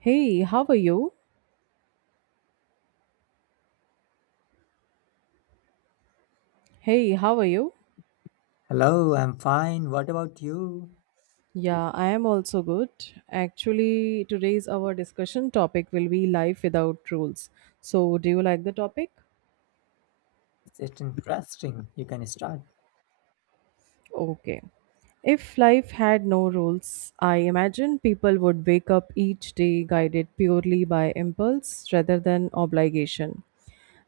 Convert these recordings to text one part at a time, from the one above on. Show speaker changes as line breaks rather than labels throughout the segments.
Hey, how are you? Hey, how are you?
Hello, I'm fine. What about you?
Yeah, I am also good. Actually, today's our discussion topic will be life without rules. So, do you like the topic?
It's interesting. You can start.
Okay. If life had no rules, I imagine people would wake up each day guided purely by impulse rather than obligation.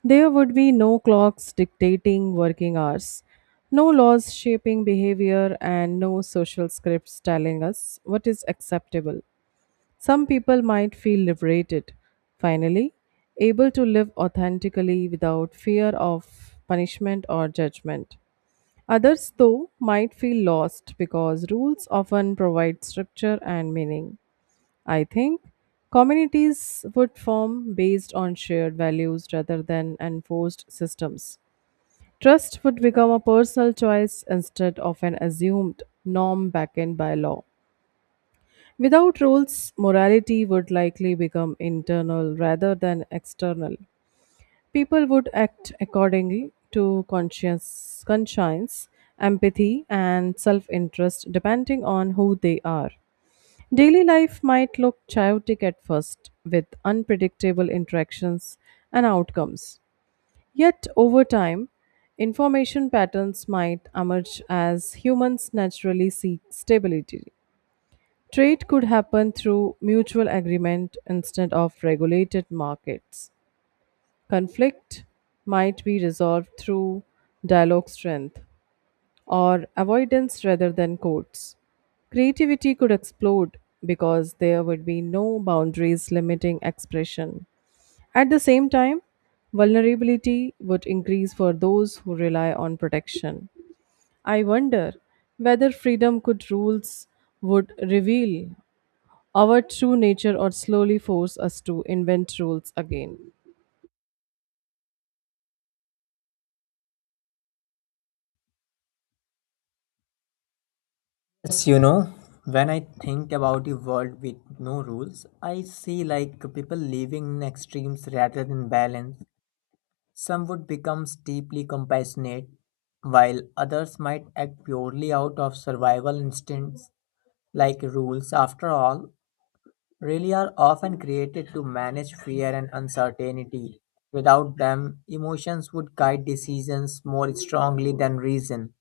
There would be no clocks dictating working hours, no laws shaping behavior, and no social scripts telling us what is acceptable. Some people might feel liberated, finally, able to live authentically without fear of punishment or judgment. Others, though, might feel lost because rules often provide structure and meaning. I think communities would form based on shared values rather than enforced systems. Trust would become a personal choice instead of an assumed norm backed by law. Without rules, morality would likely become internal rather than external. People would act accordingly to conscience, empathy, and self interest depending on who they are. Daily life might look chaotic at first, with unpredictable interactions and outcomes. Yet, over time, information patterns might emerge as humans naturally seek stability. Trade could happen through mutual agreement instead of regulated markets. Conflict might be resolved through dialogue strength or avoidance rather than courts. Creativity could explode because there would be no boundaries limiting expression. At the same time, vulnerability would increase for those who rely on protection. I wonder whether freedom could rules would reveal our true nature or slowly force us to invent rules again.
Yes, you know, when I think about a world with no rules, I see like people living in extremes rather than balance. Some would become deeply compassionate, while others might act purely out of survival instincts, like rules after all really are often created to manage fear and uncertainty. Without them, emotions would guide decisions more strongly than reason.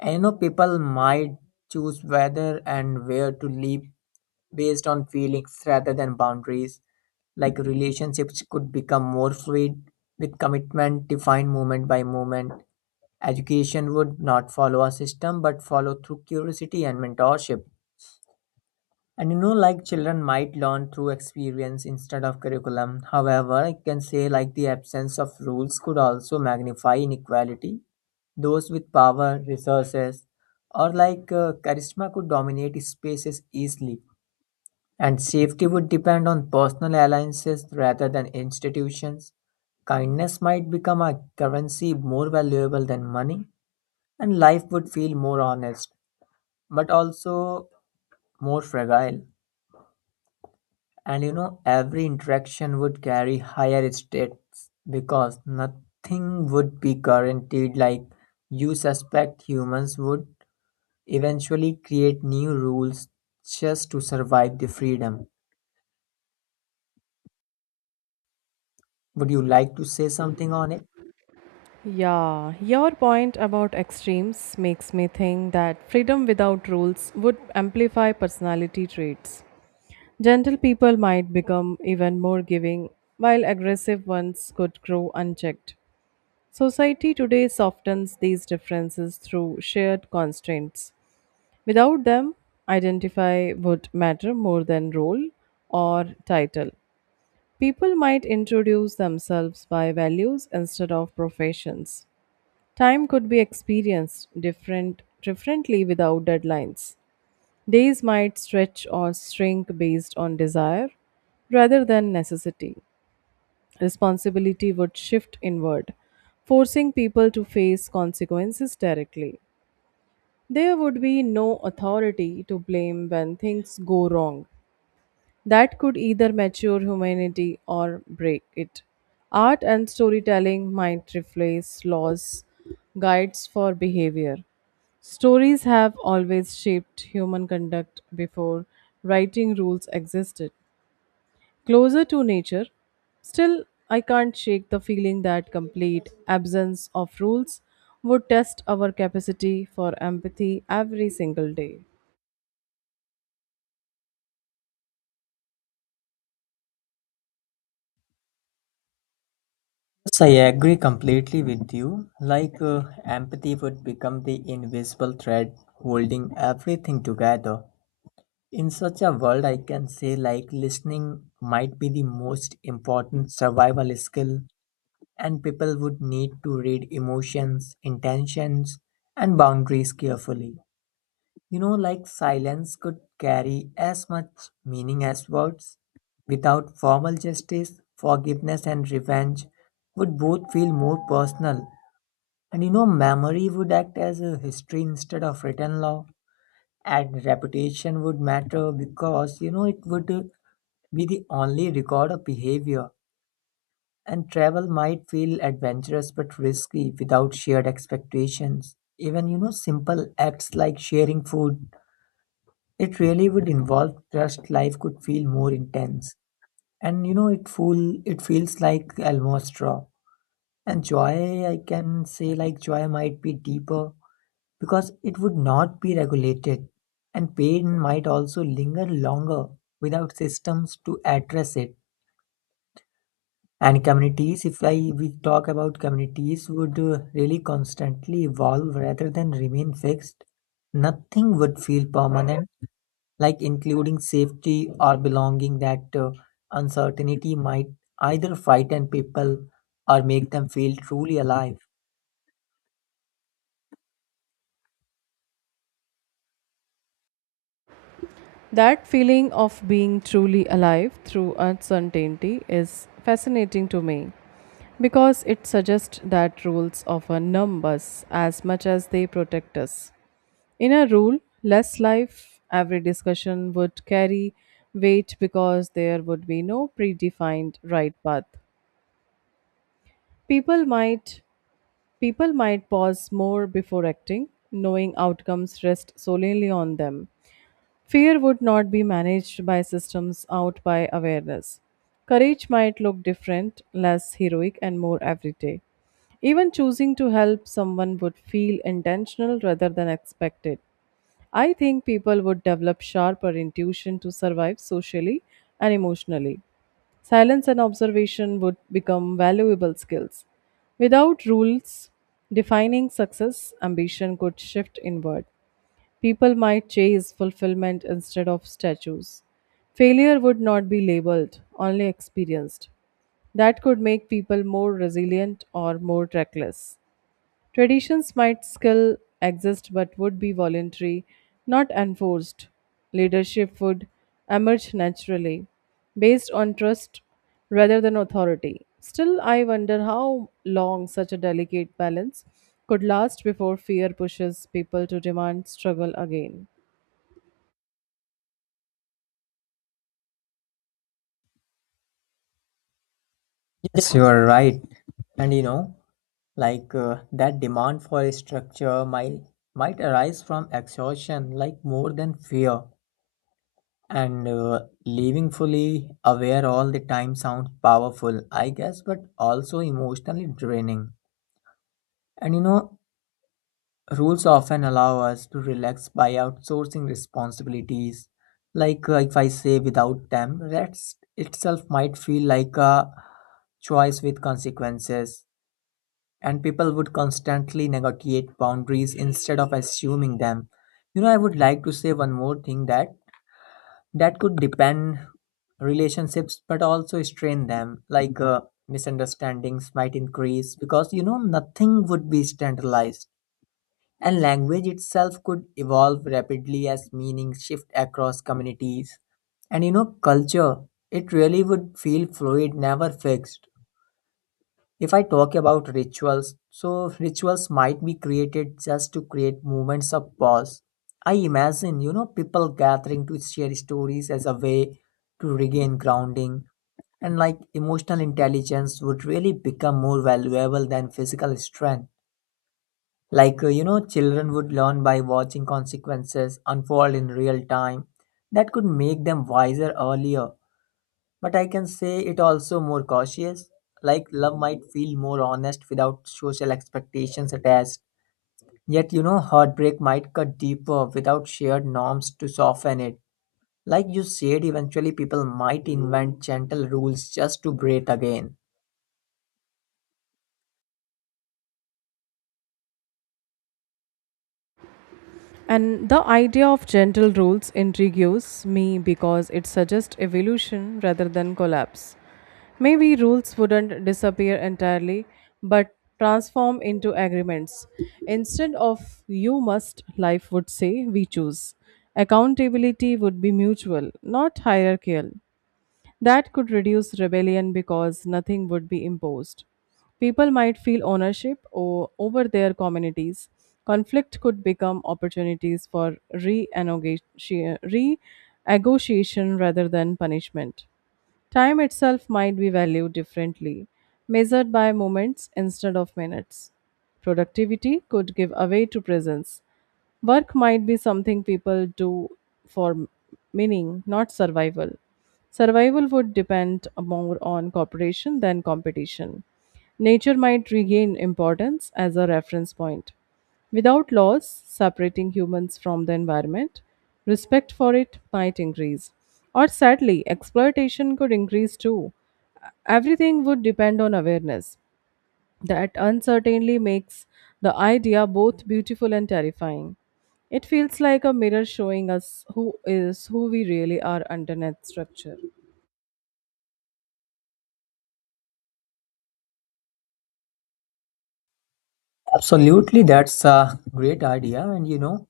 And you know, people might choose whether and where to live based on feelings rather than boundaries. Like relationships could become more fluid with commitment defined moment by moment. Education would not follow a system but follow through curiosity and mentorship. And you know, like children might learn through experience instead of curriculum. However, I can say like the absence of rules could also magnify inequality. Those with power, resources, or like charisma could dominate spaces easily. And safety would depend on personal alliances rather than institutions. Kindness might become a currency more valuable than money, and life would feel more honest, but also more fragile. And you know, every interaction would carry higher stakes because nothing would be guaranteed. Like, you suspect humans would eventually create new rules just to survive the freedom. Would you like to say something on it?
Yeah, your point about extremes makes me think that freedom without rules would amplify personality traits. Gentle people might become even more giving, while aggressive ones could grow unchecked. Society today softens these differences through shared constraints. Without them, identify would matter more than role or title. People might introduce themselves by values instead of professions. Time could be experienced differently without deadlines. Days might stretch or shrink based on desire rather than necessity. Responsibility would shift inward, forcing people to face consequences directly. There would be no authority to blame when things go wrong. That could either mature humanity or break it. Art and storytelling might replace laws, guides for behavior. Stories have always shaped human conduct before writing rules existed. Closer to nature, still, I can't shake the feeling that complete absence of rules would test our capacity for empathy every single day.
Yes, I agree completely with you. Like, empathy would become the invisible thread holding everything together. In such a world, I can say, like, listening might be the most important survival skill and people would need to read emotions, intentions, and boundaries carefully. You know, like silence could carry as much meaning as words. Without formal justice, forgiveness and revenge would both feel more personal. And you know, memory would act as a history instead of written law. And reputation would matter because, you know, it would be the only record of behavior and travel might feel adventurous but risky without shared expectations. Even, you know, simple acts like sharing food, it really would involve trust. Life could feel more intense. And, you know, it feels like almost raw. And joy, I can say like joy might be deeper because it would not be regulated. And pain might also linger longer without systems to address it. And communities, if I we talk about communities, would really constantly evolve rather than remain fixed. Nothing would feel permanent, like including safety or belonging. That Uncertainty might either frighten people or make them feel truly alive.
That feeling of being truly alive through uncertainty is fascinating to me because it suggests that rules often numb us as much as they protect us. In a rule, less life, every discussion would carry weight because there would be no predefined right path. People might People might pause more before acting, knowing outcomes rest solely on them. Fear would not be managed by systems out by awareness. Courage might look different, less heroic, and more everyday. Even choosing to help someone would feel intentional rather than expected. I think people would develop sharper intuition to survive socially and emotionally. Silence and observation would become valuable skills. Without rules defining success, ambition could shift inward. People might chase fulfillment instead of statues. Failure would not be labeled, only experienced. That could make people more resilient or more reckless. Traditions might still exist but would be voluntary, not enforced. Leadership would emerge naturally, based on trust rather than authority. Still, I wonder how long such a delicate balance could last before fear pushes people to demand struggle again.
Yes, you are right. And you know, like that demand for a structure might arise from exhaustion, like more than fear. And living fully aware all the time sounds powerful, I guess, but also emotionally draining. And you know, rules often allow us to relax by outsourcing responsibilities. Like if I say without them, rest itself might feel like a choice with consequences. And people would constantly negotiate boundaries instead of assuming them. You know, I would like to say one more thing that could depend relationships but also strain them like misunderstandings might increase because you know nothing would be standardized, and language itself could evolve rapidly as meanings shift across communities. And you know, culture, it really would feel fluid, never fixed. If I talk about rituals, so rituals might be created just to create moments of pause. I imagine, you know, people gathering to share stories as a way to regain grounding, and like emotional intelligence would really become more valuable than physical strength. Like, you know, children would learn by watching consequences unfold in real time. That could make them wiser earlier. But I can say it also more cautious. Like love might feel more honest without social expectations attached. Yet, you know, heartbreak might cut deeper without shared norms to soften it. Like you said, eventually people might invent gentle rules just to breathe again.
And the idea of gentle rules intrigues me because it suggests evolution rather than collapse. Maybe rules wouldn't disappear entirely, but transform into agreements. Instead of you must, life would say we choose. Accountability would be mutual, not hierarchical. That could reduce rebellion because nothing would be imposed. People might feel ownership over their communities. Conflict could become opportunities for renegotiation rather than punishment. Time itself might be valued differently, measured by moments instead of minutes. Productivity could give away to presence. Work might be something people do for meaning, not survival. Survival would depend more on cooperation than competition. Nature might regain importance as a reference point. Without laws separating humans from the environment, respect for it might increase. Or sadly, exploitation could increase too. Everything would depend on awareness. That uncertainty makes the idea both beautiful and terrifying. It feels like a mirror showing us who is who we really are underneath structure.
Absolutely, that's a great idea. And you know,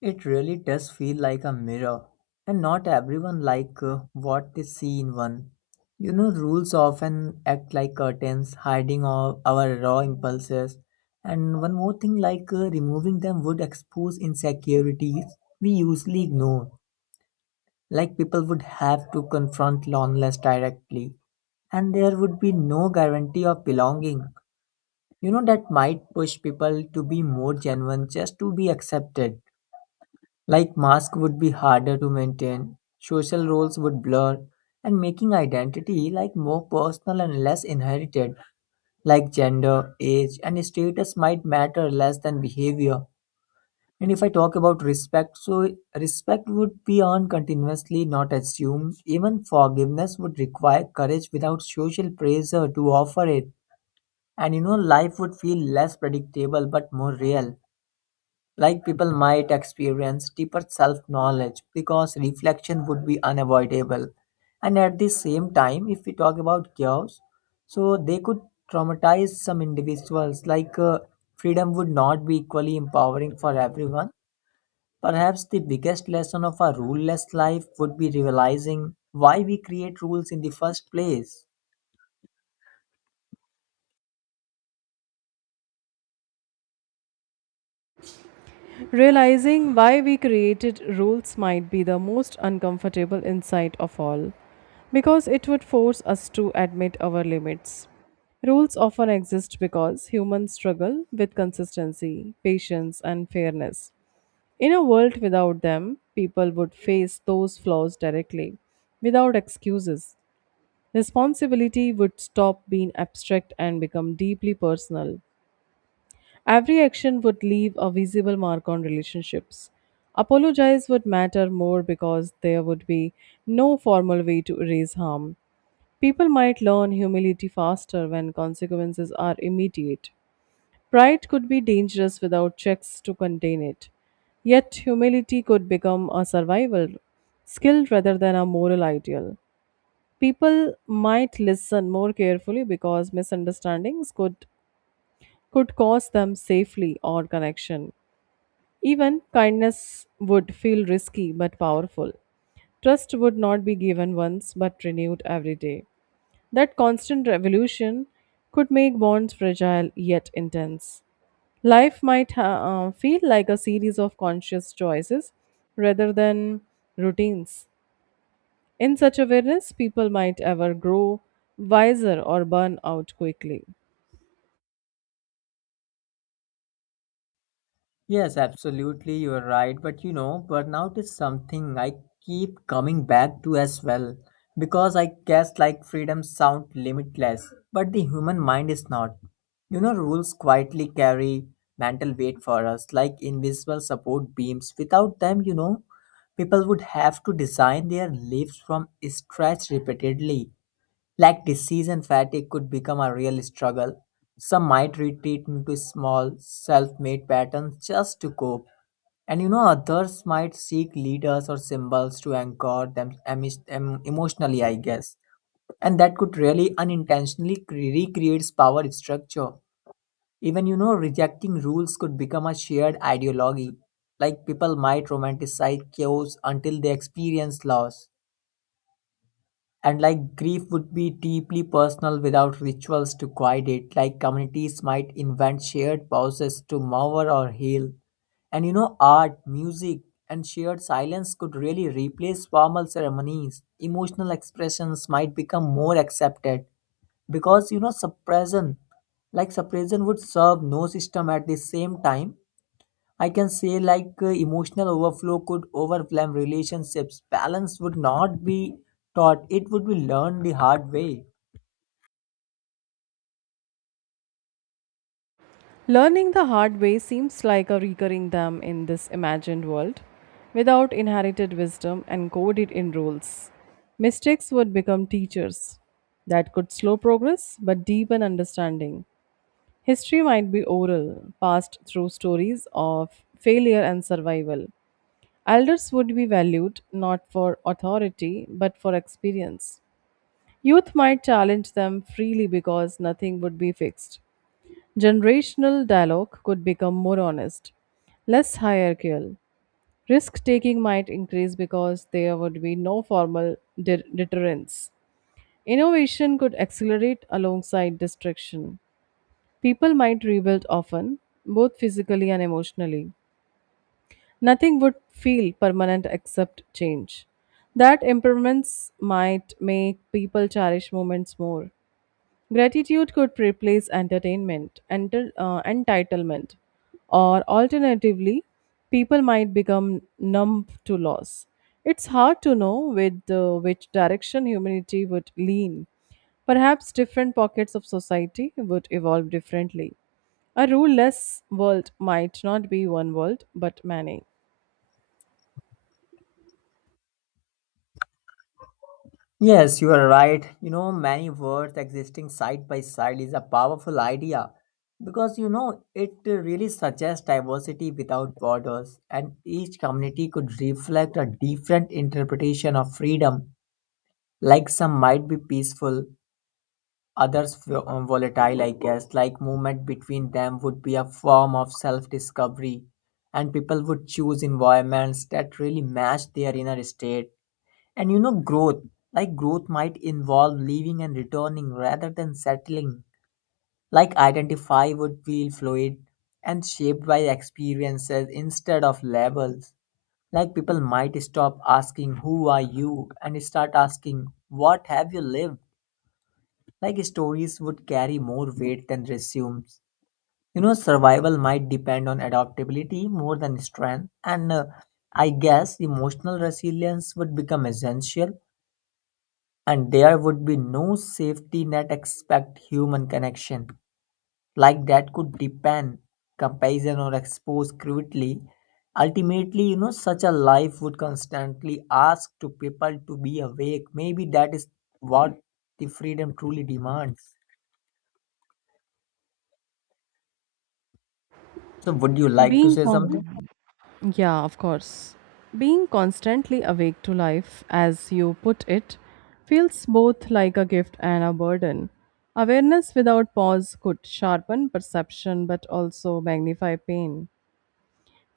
it really does feel like a mirror, and not everyone like what they see in one. You know, rules often act like curtains, hiding all our raw impulses. And one more thing, like removing them would expose insecurities we usually ignore. Like people would have to confront loneliness directly, and there would be no guarantee of belonging. You know, that might push people to be more genuine just to be accepted. Like masks would be harder to maintain, social roles would blur, and making identity like more personal and less inherited, like gender, age, and status might matter less than behavior. And if I talk about respect, so respect would be earned continuously, not assumed. Even forgiveness would require courage without social pressure to offer it. And you know, life would feel less predictable but more real. Like people might experience deeper self knowledge because reflection would be unavoidable. And at the same time, if we talk about chaos, so they could traumatize some individuals, like freedom would not be equally empowering for everyone. Perhaps the biggest lesson of a ruleless life would be realizing why we create rules in the first place.
Realizing why we created rules might be the most uncomfortable insight of all, because it would force us to admit our limits. Rules often exist because humans struggle with consistency, patience, and fairness. In a world without them, people would face those flaws directly, without excuses. Responsibility would stop being abstract and become deeply personal. Every action would leave a visible mark on relationships. Apologize would matter more because there would be no formal way to erase harm. People might learn humility faster when consequences are immediate. Pride could be dangerous without checks to contain it. Yet, humility could become a survival skill rather than a moral ideal. People might listen more carefully because misunderstandings could cause them safely or connection. Even kindness would feel risky but powerful. Trust would not be given once but renewed every day. That constant revolution could make bonds fragile yet intense. Life might feel like a series of conscious choices rather than routines. In such awareness, people might ever grow wiser or burn out quickly.
Yes, absolutely, you're right. But you know, burnout is something I keep coming back to as well. Because I guess like freedom sound limitless, but the human mind is not. You know, rules quietly carry mental weight for us, like invisible support beams. Without them, you know, people would have to design their lives from scratch repeatedly. Like disease and fatigue could become a real struggle. Some might retreat into small, self made patterns just to cope. And you know, others might seek leaders or symbols to anchor them emotionally, I guess. And that could really unintentionally recreates power structure. Even you know, rejecting rules could become a shared ideology. Like people might romanticize chaos until they experience loss. And like grief would be deeply personal without rituals to guide it, like communities might invent shared pauses to mourn or heal. And you know, art, music, and shared silence could really replace formal ceremonies. Emotional expressions might become more accepted because you know, suppression would serve no system. At the same time, I can say like emotional overflow could overwhelm relationships. Balance would not be taught, it would be learned the hard way.
Learning the hard way seems like a recurring theme in this imagined world. Without inherited wisdom and coded in rules, mistakes would become teachers that could slow progress but deepen understanding. History might be oral, passed through stories of failure and survival. Elders would be valued not for authority but for experience. Youth might challenge them freely because nothing would be fixed. Generational dialogue could become more honest, less hierarchical. Risk taking might increase because there would be no formal deterrence. Innovation could accelerate alongside destruction. People might rebuild often, both physically and emotionally. Nothing would feel permanent except change. That impermanence might make people cherish moments more. Gratitude could replace entertainment, entitlement, or alternatively, people might become numb to loss. It's hard to know with which direction humanity would lean. Perhaps different pockets of society would evolve differently. A ruleless world might not be one world, but many.
Yes, you are right. You know, many words existing side by side is a powerful idea because you know it really suggests diversity without borders, and each community could reflect a different interpretation of freedom. Like some might be peaceful, other volatile I guess. Like movement between them would be a form of self-discovery, and people would choose environments that really match their inner state. And you know, growth might involve leaving and returning rather than settling. Like identify would feel fluid and shaped by experiences instead of labels. Like people might stop asking, "Who are you?" and start asking, "What have you lived?" Like stories would carry more weight than resumes. You know, survival might depend on adaptability more than strength, and I guess emotional resilience would become essential, and there would be no safety net except human connection. Like that could depend, comparison, or expose cruelty. Ultimately, you know, such a life would constantly ask to people to be awake. Maybe that is what the freedom truly demands. So, would you like to
Being
say something?
calm. Yeah, of course. Being constantly awake to life, as you put it, feels both like a gift and a burden. Awareness without pause could sharpen perception but also magnify pain.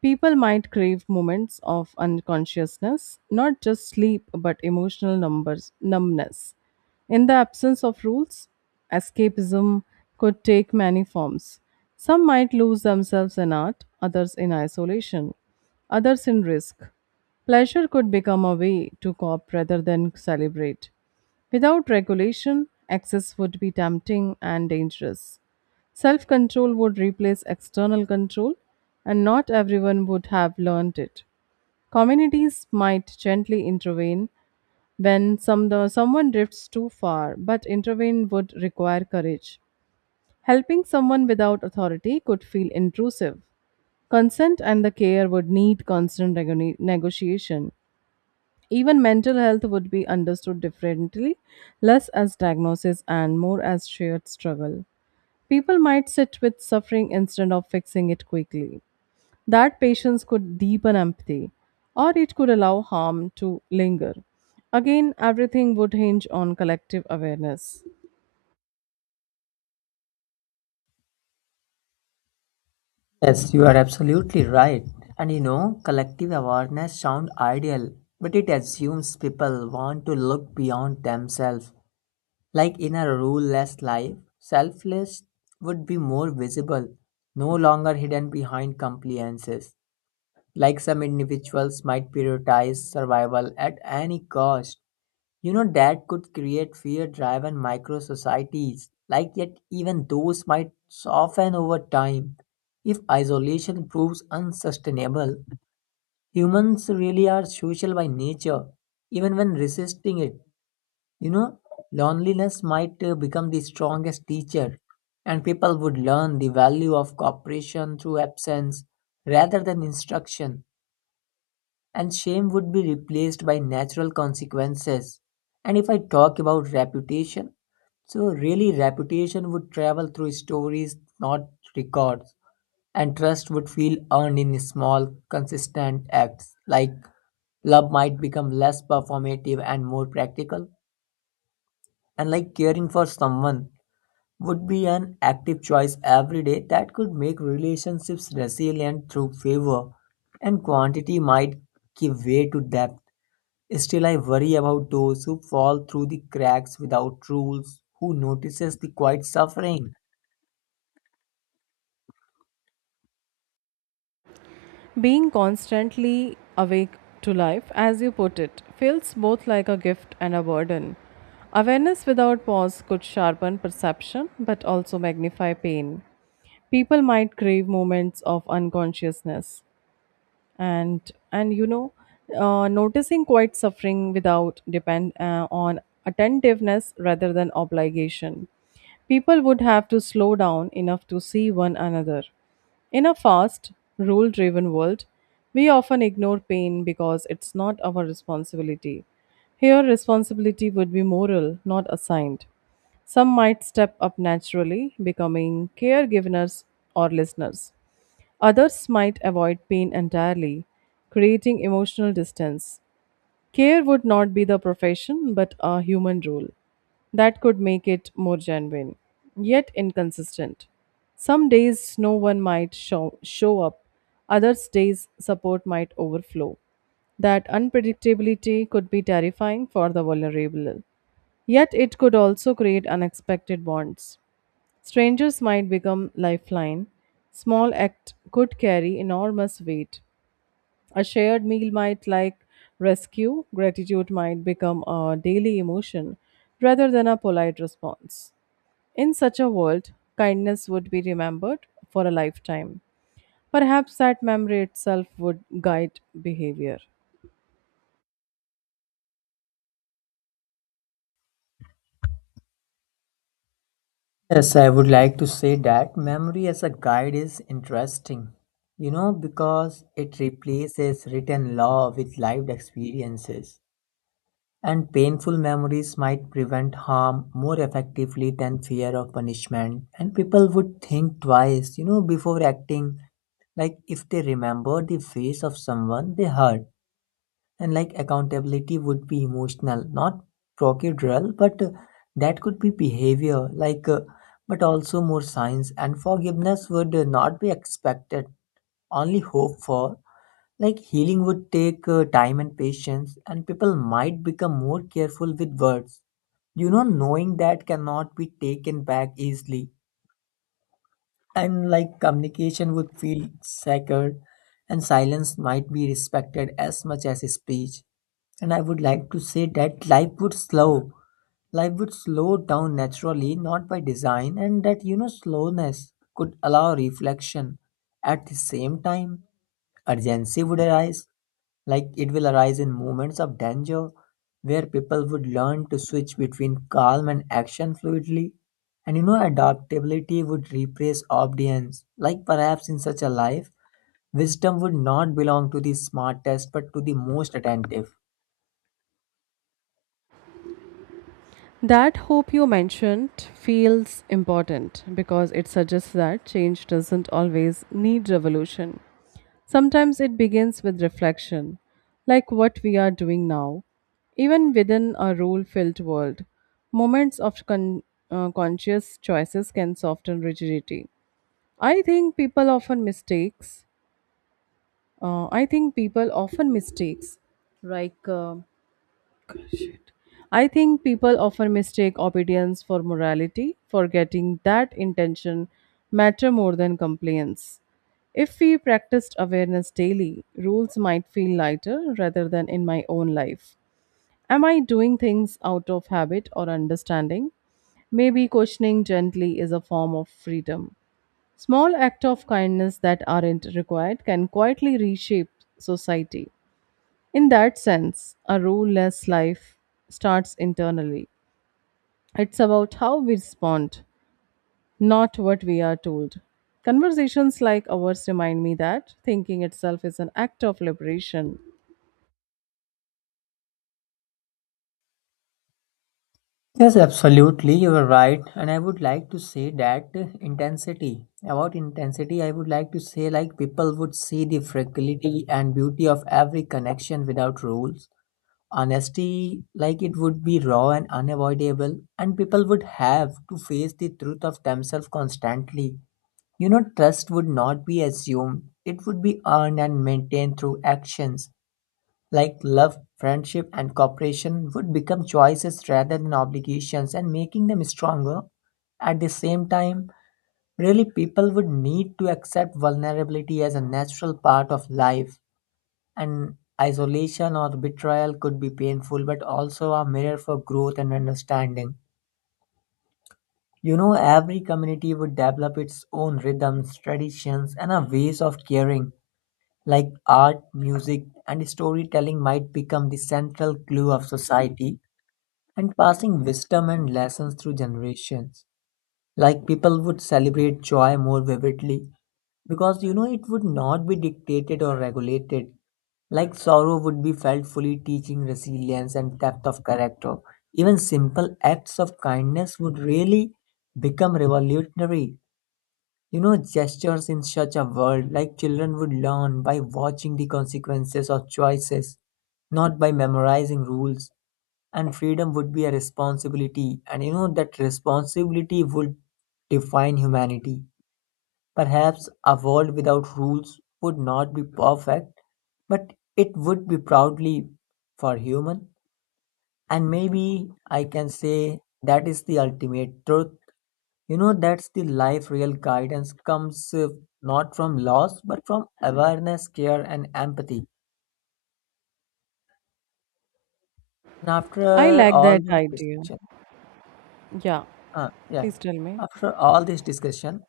People might crave moments of unconsciousness, not just sleep, but emotional numbers, numbness. In the absence of rules, escapism could take many forms. Some might lose themselves in art, others in isolation, others in risk. Pleasure could become a way to cope rather than celebrate. Without regulation, excess would be tempting and dangerous. Self control would replace external control, and not everyone would have learned it. Communities might gently intervene when someone drifts too far, but intervene would require courage. Helping someone without authority could feel intrusive. Consent and the care would need constant negotiation. Even mental health would be understood differently, less as diagnosis and more as shared struggle. People might sit with suffering instead of fixing it quickly. That patience could deepen empathy, or it could allow harm to linger. Again, everything would hinge on collective awareness.
Yes, you are absolutely right. And you know, collective awareness sounds ideal, but it assumes people want to look beyond themselves. Like in a ruleless life, selfless would be more visible, no longer hidden behind compliances. Like some individuals might prioritize survival at any cost. You know, that could create fear driven micro societies, like yet, even those might soften over time. If isolation proves unsustainable, humans really are social by nature, even when resisting it. You know, loneliness might become the strongest teacher, and people would learn the value of cooperation through absence rather than instruction, and shame would be replaced by natural consequences. And if I talk about reputation, so really reputation would travel through stories, not records, and trust would feel earned in small, consistent acts. Like love might become less performative and more practical, and like caring for someone would be an active choice every day. That could make relationships resilient through favor, and quantity might give way to depth. Still, I worry about those who fall through the cracks without rules, who notices the quiet suffering.
Being constantly awake to life, as you put it, feels both like a gift and a burden. Awareness without pause could sharpen perception but also magnify pain. People might crave moments of unconsciousness and noticing quiet suffering without depend on attentiveness rather than obligation. People would have to slow down enough to see one another in a fast rule driven world. We often ignore pain because it's not our responsibility. Here responsibility would be moral not assigned. Some might step up naturally, becoming caregivers or listeners. Others might avoid pain entirely, creating emotional distance. Care would not be the profession but a human role. That could make it more genuine, yet inconsistent. Some days no one might show up, others days support might overflow. That unpredictability could be terrifying for the vulnerable, yet it could also create unexpected bonds. Strangers might become lifeline. Small act could carry enormous weight. A shared meal might like rescue. Gratitude might become a daily emotion rather than a polite response. In such a world, kindness would be remembered for a lifetime. Perhaps that memory itself would guide behavior.
Yes, I would like to say that memory as a guide is interesting, you know, because it replaces written law with lived experiences. And painful memories might prevent harm more effectively than fear of punishment. And people would think twice, you know, before acting, like if they remember the face of someone they hurt. And like accountability would be emotional not procedural, but that could be behavior like but also more science, and forgiveness would not be expected, only hope for. Like healing would take time and patience, and people might become more careful with words, you know, knowing that cannot be taken back easily. And like communication would feel sacred, and silence might be respected as much as speech. And I would like to say that life would slow down naturally, not by design, and that you know slowness could allow reflection. At the same time, urgency would arise, like it will arise in moments of danger, where people would learn to switch between calm and action fluidly. And you know, adaptability would replace obedience. Like perhaps in such a life, wisdom would not belong to the smartest but to the most attentive.
That hope you mentioned feels important because it suggests that change doesn't always need revolution. Sometimes it begins with reflection, like what we are doing now. Even within a rule filled world, moments of conscious choices can soften rigidity. I think people often mistakes. I think people often mistakes. like uh, Shit. I think people often mistake obedience for morality, forgetting that intention matter more than compliance. If we practiced awareness daily, rules might feel lighter rather than in my own life. Am I doing things out of habit or understanding? Maybe questioning gently is a form of freedom. Small acts of kindness that aren't required can quietly reshape society. In that sense, a ruleless life starts internally. It's about how we respond, not what we are told. Conversations like ours remind me that thinking itself is an act of liberation.
Yes, absolutely, you are right. And I would like to say that intensity. About intensity, I would like to say like people would see the fragility and beauty of every connection without rules. Honesty like it would be raw and unavoidable, and people would have to face the truth of themselves constantly. You know, trust would not be assumed, it would be earned and maintained through actions. Like love, friendship, and cooperation would become choices rather than obligations, and making them stronger. At the same time, really people would need to accept vulnerability as a natural part of life, and isolation or betrayal could be painful, but also a mirror for growth and understanding. You know, every community would develop its own rhythms, traditions, and a ways of caring, like art, music, and storytelling might become the central glue of society, and passing wisdom and lessons through generations. Like people would celebrate joy more vividly because you know it would not be dictated or regulated. Like sorrow would be felt fully, teaching resilience and depth of character. Even simple acts of kindness would really become revolutionary, you know, gestures in such a world. Like children would learn by watching the consequences of choices, not by memorizing rules. And freedom would be a responsibility, and you know, that responsibility would define humanity. Perhaps a world without rules would not be perfect, but it would be proudly for human. And maybe I can say that is the ultimate truth, you know, that's the life. Real guidance comes not from loss but from awareness, care, and empathy. And
I
after
like
all
that
this
idea.
discussion
Yeah,
yeah
please tell me.
After all this discussion,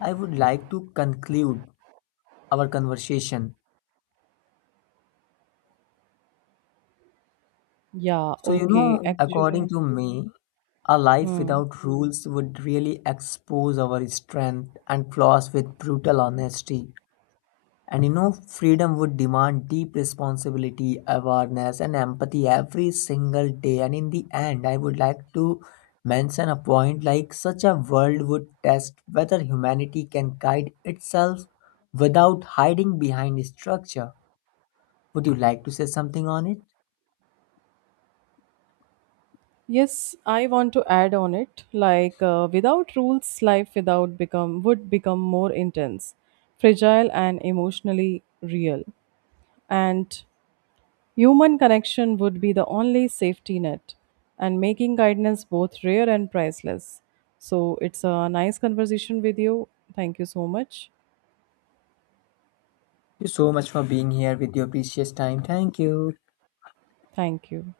I would like to conclude our conversation.
Yeah,
So you
okay,
know, according
actually.
to me, a life
Hmm.
without rules would really expose our strength and flaws with brutal honesty. And you know, freedom would demand deep responsibility, awareness, and empathy every single day. And in the end, I would like to mention a point like such a world would test whether humanity can guide itself without hiding behind structure. Would you like to say something on it?
Yes, I want to add on it. Like without rules, life without become would become more intense, fragile, and emotionally real. And human connection would be the only safety net and making guidance both rare and priceless. So it's a nice conversation with you. Thank you so much.
Thank you so much for being here with your precious time. Thank you.
Thank you.